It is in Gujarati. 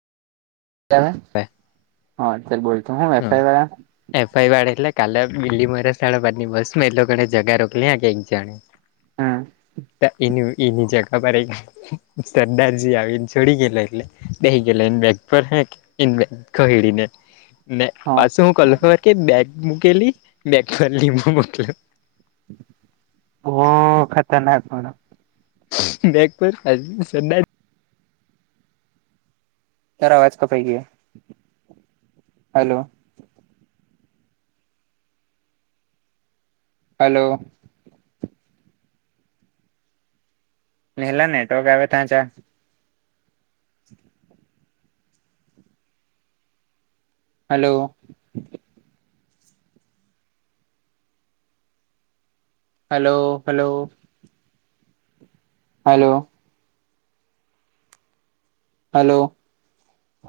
હાત્યારે બોલતો હું એફઆઈ વાળા એફડ કાલે બલીમળ બસ એ જગ રકલી ક જા હમ ત એનું એની જગ ખરે સરદારજી આવીને છોડી ગેલો એટલે દઈ ગે એને બેગ પર હે એ કહડીને ને હા પાછું હું કલ કે બેગ મૂકેલી બેગ ફરલીું મોકલ ઓહ ખતરનાક મડ બેકપુર સર આવાજ કપકી હલો હલો નેલા નેટવર્ક આવે ત્યાં ચા hello hello hello hello hello